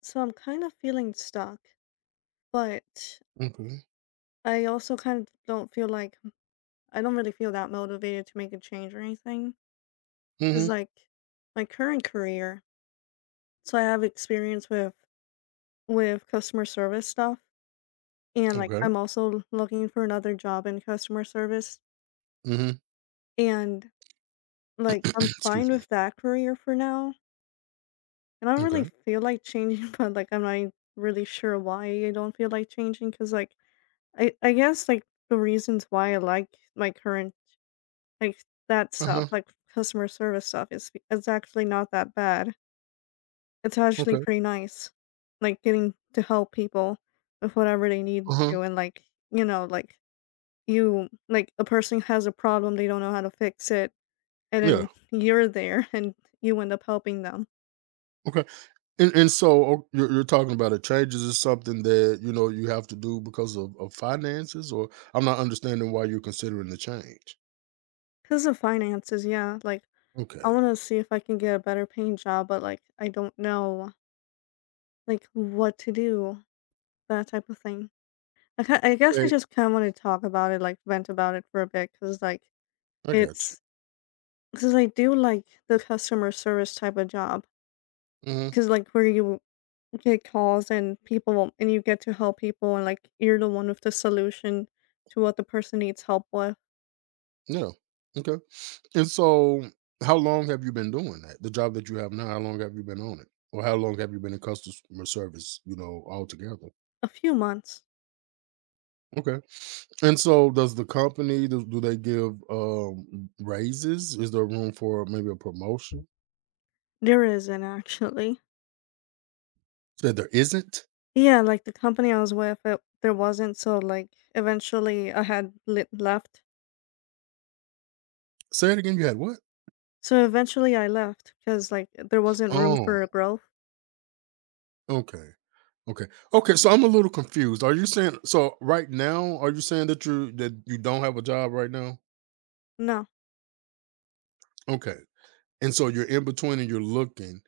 So I'm kind of feeling stuck, but Okay. I also kind of don't feel like I don't really feel that motivated to make a change or anything. Cause Mhm. like my current career, so I have experience with customer service stuff, and like Okay. I'm also looking for another job in customer service, Mhm. and like I'm fine Excuse me. with that career for now, and I don't really Okay. feel like changing, but like I'm not really sure why I don't feel like changing, cause like I guess like the reasons why I like my current like, that stuff, Uh-huh. like, customer service stuff is it's actually not that bad. It's actually Okay. pretty nice, like, getting to help people with whatever they need Uh-huh. to and, like, you know, like, you like, a person has a problem, they don't know how to fix it, and Yeah. then you're there and you end up helping them. Okay. And so you're talking about it changes is something that, you know, you have to do because of finances, or I'm not understanding why you're considering the change. Cause of finances, yeah, like, I Okay. wanna see if I can get a better paying job, but, like, I don't know, like, what to do, that type of thing. I guess I Hey, just kinda wanna talk about it, like, vent about it for a bit, because like, I got you. it's because I do like the customer service type of job, Hmm. because like, where you get calls and people and you get to help people and, like, you're the one with the solution to what the person needs help with. Yeah. Okay. And so, how long have you been doing that? The job that you have now, how long have you been on it, or how long have you been in customer service? You know, altogether. A few months. Okay. And so does the company do, do they give raises? Is there room for maybe a promotion? There isn't actually. Said there isn't? Yeah, like, the company I was with, it there wasn't, so, like, eventually I had lit left. Say it again. You had what? So, eventually I left because like, there wasn't room Oh, for growth. okay. Okay. Okay. So I'm a little confused. Are you saying so right now, are you saying that you don't have a job right now? No. Okay. And so you're in between and you're looking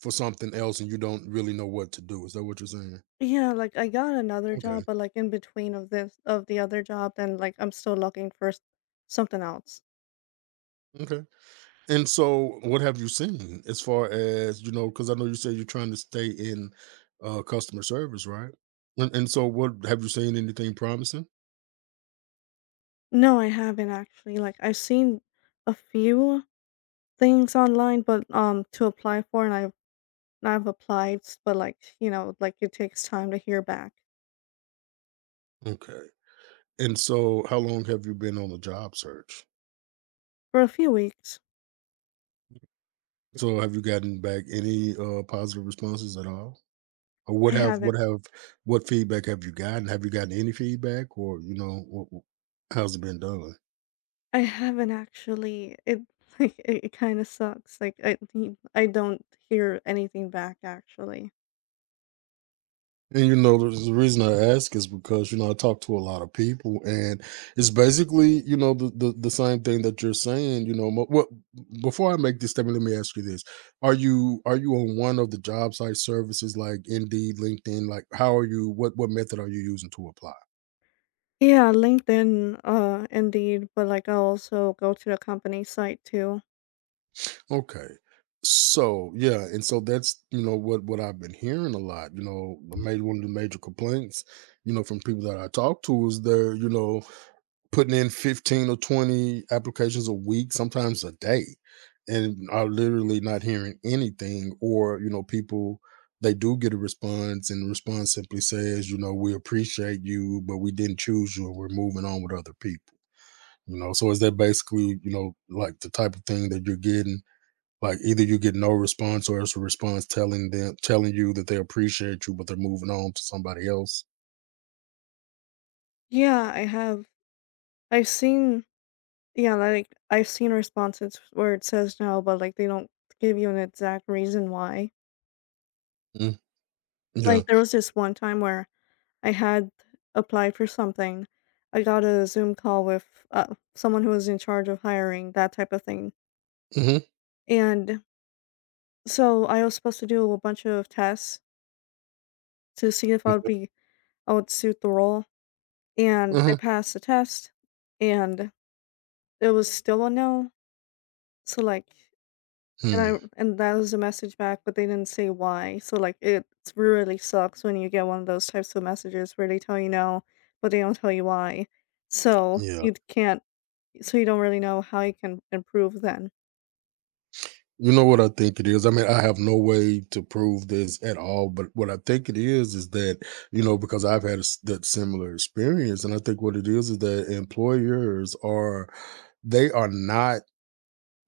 for something else and you don't really know what to do. Is that what you're saying? Yeah, like I got another job, Okay. but like in between of this of the other job, then like I'm still looking for something else. Okay. And so, what have you seen as far as you know? Because I know you said you're trying to stay in customer service, right? And so, what have you seen? Anything promising? No, I haven't actually. Like I've seen a few things online, but to apply for, and I've applied, but like like it takes time to hear back Okay. And so, how long have you been on the job search? for a few weeks. So, have you gotten back any positive responses at all? Or what I have what haven't. have what feedback have you gotten? Have you gotten any feedback, or, you know, how's it been done? I haven't actually. It like it kind of sucks. Like I don't hear anything back actually. And, you know, the reason I ask is because, you know, I talk to a lot of people, and it's basically, you know, the same thing that you're saying. You know, what before I make this statement, let me ask you this: are you, are you on one of the job site services like Indeed, LinkedIn? Like, how are you? What method are you using to apply? Yeah, LinkedIn, Indeed, but like I'll also go to the company site too. Okay. So yeah, and so that's, you know, what I've been hearing a lot. You know, the major one of the major complaints, you know, from people that I talk to is they're, you know, putting in 15 or 20 applications a week, sometimes a day, and are literally not hearing anything. Or, you know, people, they do get a response, and the response simply says, you know, we appreciate you, but we didn't choose you, and we're moving on with other people. You know, so is that basically, you know, like the type of thing that you're getting? Like either you get no response or it's a response telling you that they appreciate you, but they're moving on to somebody else. Yeah, I have. I've seen, yeah, like I've seen responses where it says no, but like they don't give you an exact reason why. Mm, yeah. Like there was this one time where I had applied for something. I got a Zoom call with someone who was in charge of hiring, that type of thing. Mm-hmm. And so I was supposed to do a bunch of tests to see if I would be, I would suit the role. And I Uh-huh. passed the test, and it was still a no, so, like and Hmm. I and that was a message back, but they didn't say why, so, like, it really sucks when you get one of those types of messages where they tell you no, but they don't tell you why. So, Yeah. you can't so you don't really know how you can improve then. You know what I think it is? I mean, I have no way to prove this at all, but what I think it is that, you know, because I've had a s that similar experience, and I think what it is that employers are, they are not,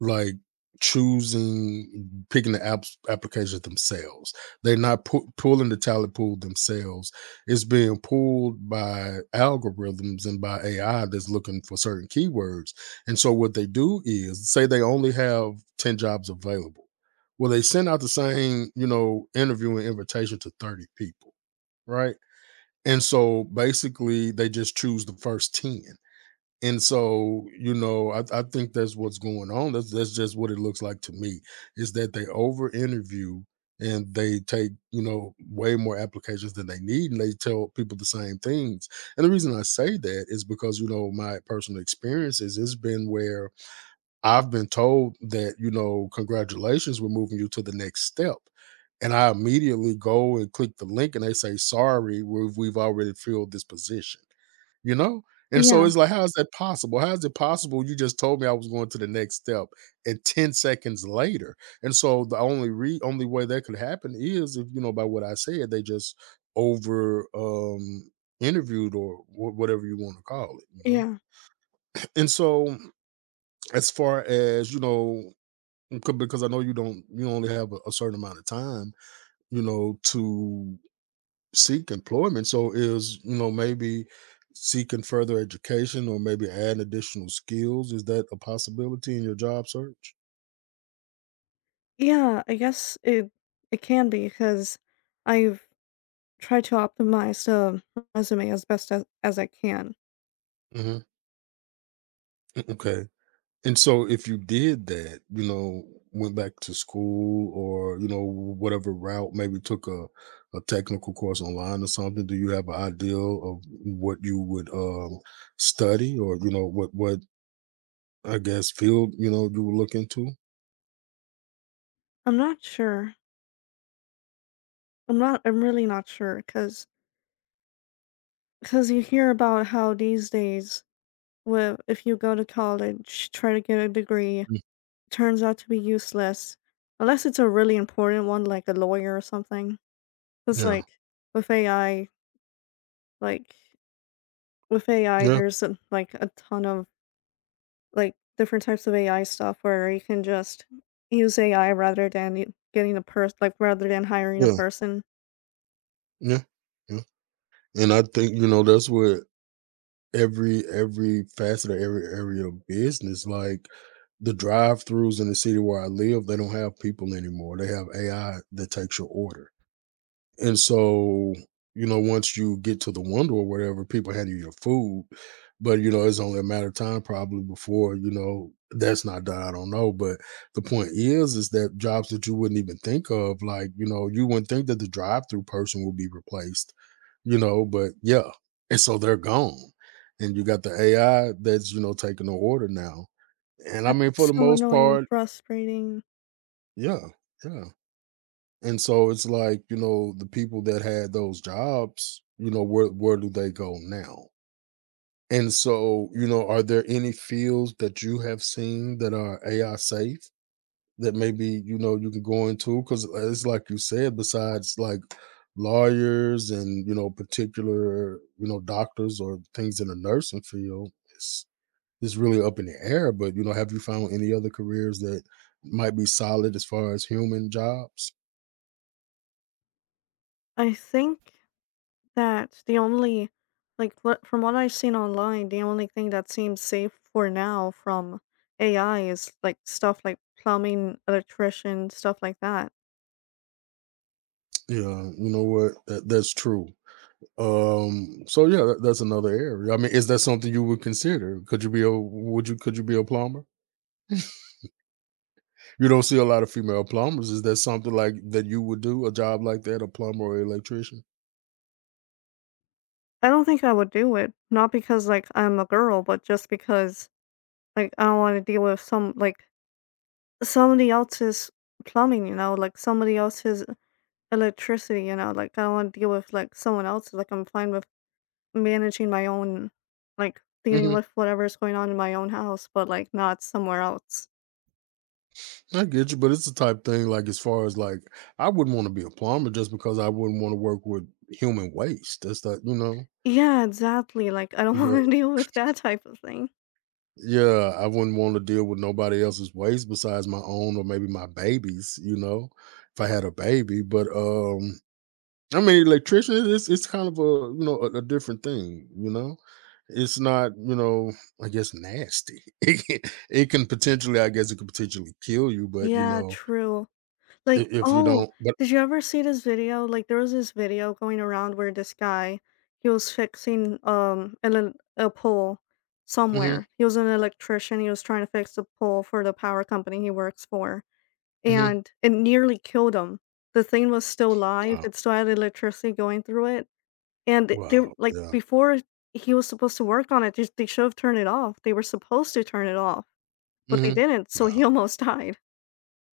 like, choosing picking the apps applications themselves. They're not pulling the talent pool themselves. It's being pulled by algorithms and by AI that's looking for certain keywords. And so what they do is, say they only have 10 jobs available. Well, they send out the same, you know, interview and invitation to 30 people, right? And so basically they just choose the first 10. And so, you know, I think that's what's going on. That's just what it looks like to me. Is that they over interview and they take, you know, way more applications than they need and they tell people the same things. And the reason I say that is because, you know, my personal experiences has been where I've been told that, you know, congratulations, we're moving you to the next step. And I immediately go and click the link and they say, sorry, we've already filled this position. You know? And so Yeah, it's like, how is that possible? How is it possible you just told me I was going to the next step and 10 seconds later? And so the only way that could happen is if, you know, by what I said, they just over interviewed or whatever you want to call it, you know? yeah. And so as far as, you know, because I know you don't you only have a certain amount of time, you know, to seek employment. So is, you know, maybe seeking further education or maybe adding additional skills. Is that a possibility in your job search? Yeah, I guess it can be because 'cause I've tried to optimize the resume as best as I can. Hmm. Okay. And so if you did that, you know, went back to school or, you know, whatever route, maybe took a technical course online or something, do you have an idea of what you would, study, or, you know, what, I guess field, you know, you would look into. I'm not sure. I'm really not sure, cause you hear about how these days with if you go to college, try to get a degree, Mm. turns out to be useless, unless it's a really important one like a lawyer or something. Cause Yeah. like with AI, like with AI, Yeah. there's a, like a ton of like different types of AI stuff where you can just use AI rather than getting a person, like rather than hiring a Yeah. person. Yeah. Yeah. And I think, you know, that's what every facet of every area of business, like the drive-throughs in the city where I live, they don't have people anymore. They have AI that takes your order. And so, you know, once you get to the wonder or whatever, people hand you your food. But you know, it's only a matter of time probably before, you know, that's not done. I don't know. But the point is that jobs that you wouldn't even think of, like, you know, you wouldn't think that the drive through person would be replaced, you know, but yeah. And so they're gone. And you got the AI that's, you know, taking the order now. And I That's mean for the so most annoying and part, frustrating. yeah, yeah. And so it's like, you know, the people that had those jobs, you know, where do they go now? And so, you know, are there any fields that you have seen that are AI safe that maybe, you know, you can go into? Because it's like you said, besides like lawyers and, you know, particular, you know, doctors or things in the nursing field, it's really up in the air. But, you know, have you found any other careers that might be solid as far as human jobs? I think That's the only like what from what I've seen online, the only thing that seems safe for now from AI is like stuff like plumbing, electrician, stuff like that. Yeah, you know what? That's true. So yeah, that's another area. I mean, is that something you would consider? Could you be a would you could you be a plumber? You don't see a lot of female plumbers. Is that something like that you would do a job like that, a plumber or electrician? I don't think I would do it, not because like I'm a girl, but just because like I don't want to deal with some like somebody else's plumbing, you know, like somebody else's electricity, you know, like I don't want to deal with like someone else's. Like I'm fine with managing my own, like, dealing Hmm. with whatever's going on in my own house, but, like, not somewhere else. I get you, but it's the type thing like as far as like I wouldn't want to be a plumber just because I wouldn't want to work with human waste. That's not you Yeah, exactly, like, I don't know. wanna deal with that type of thing. Yeah, I wouldn't want to deal with nobody else's waste besides my own or maybe my baby's, you know, if I had a baby. But I mean electrician, it's kind of a, you know, a different thing, you know. It's not, you know, I guess nasty. It can potentially, I guess it could potentially kill you, but, you Yeah, know, true. Like, if you oh, don't, but did you ever see this video? Like, there was this video going around where this guy, he was fixing, an el a pole hmm, somewhere. He was an electrician, he was trying to fix the pole for the power company he works for, hmm, and it nearly killed him. The thing was still live, wow. it still had electricity going through it. And they were Wow. like, Yeah. before he was supposed to work on it, they should have turned it off. They were supposed to turn it off, but they Hmm. didn't, so Wow. he almost died.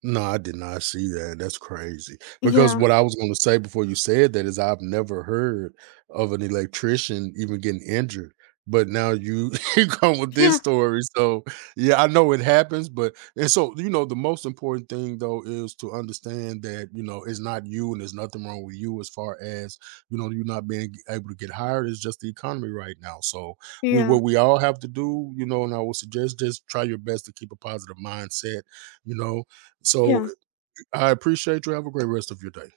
No, I did not see that, that's crazy, because Yeah. what I was gonna say before you said that is I've never heard of an electrician even getting injured, but now you you come with this Yeah. story, so, yeah, I know it happens, but and so, you know, the most important thing, though, is to understand that, you know, it's not you and there's nothing wrong with you as far as, you know, you not being able to get hired, it's just the economy right now, so, we Yeah. what we all have to do, you know, and I would suggest just try your best to keep a positive mindset, you know? So Yeah. I appreciate you. Have a great rest of your day.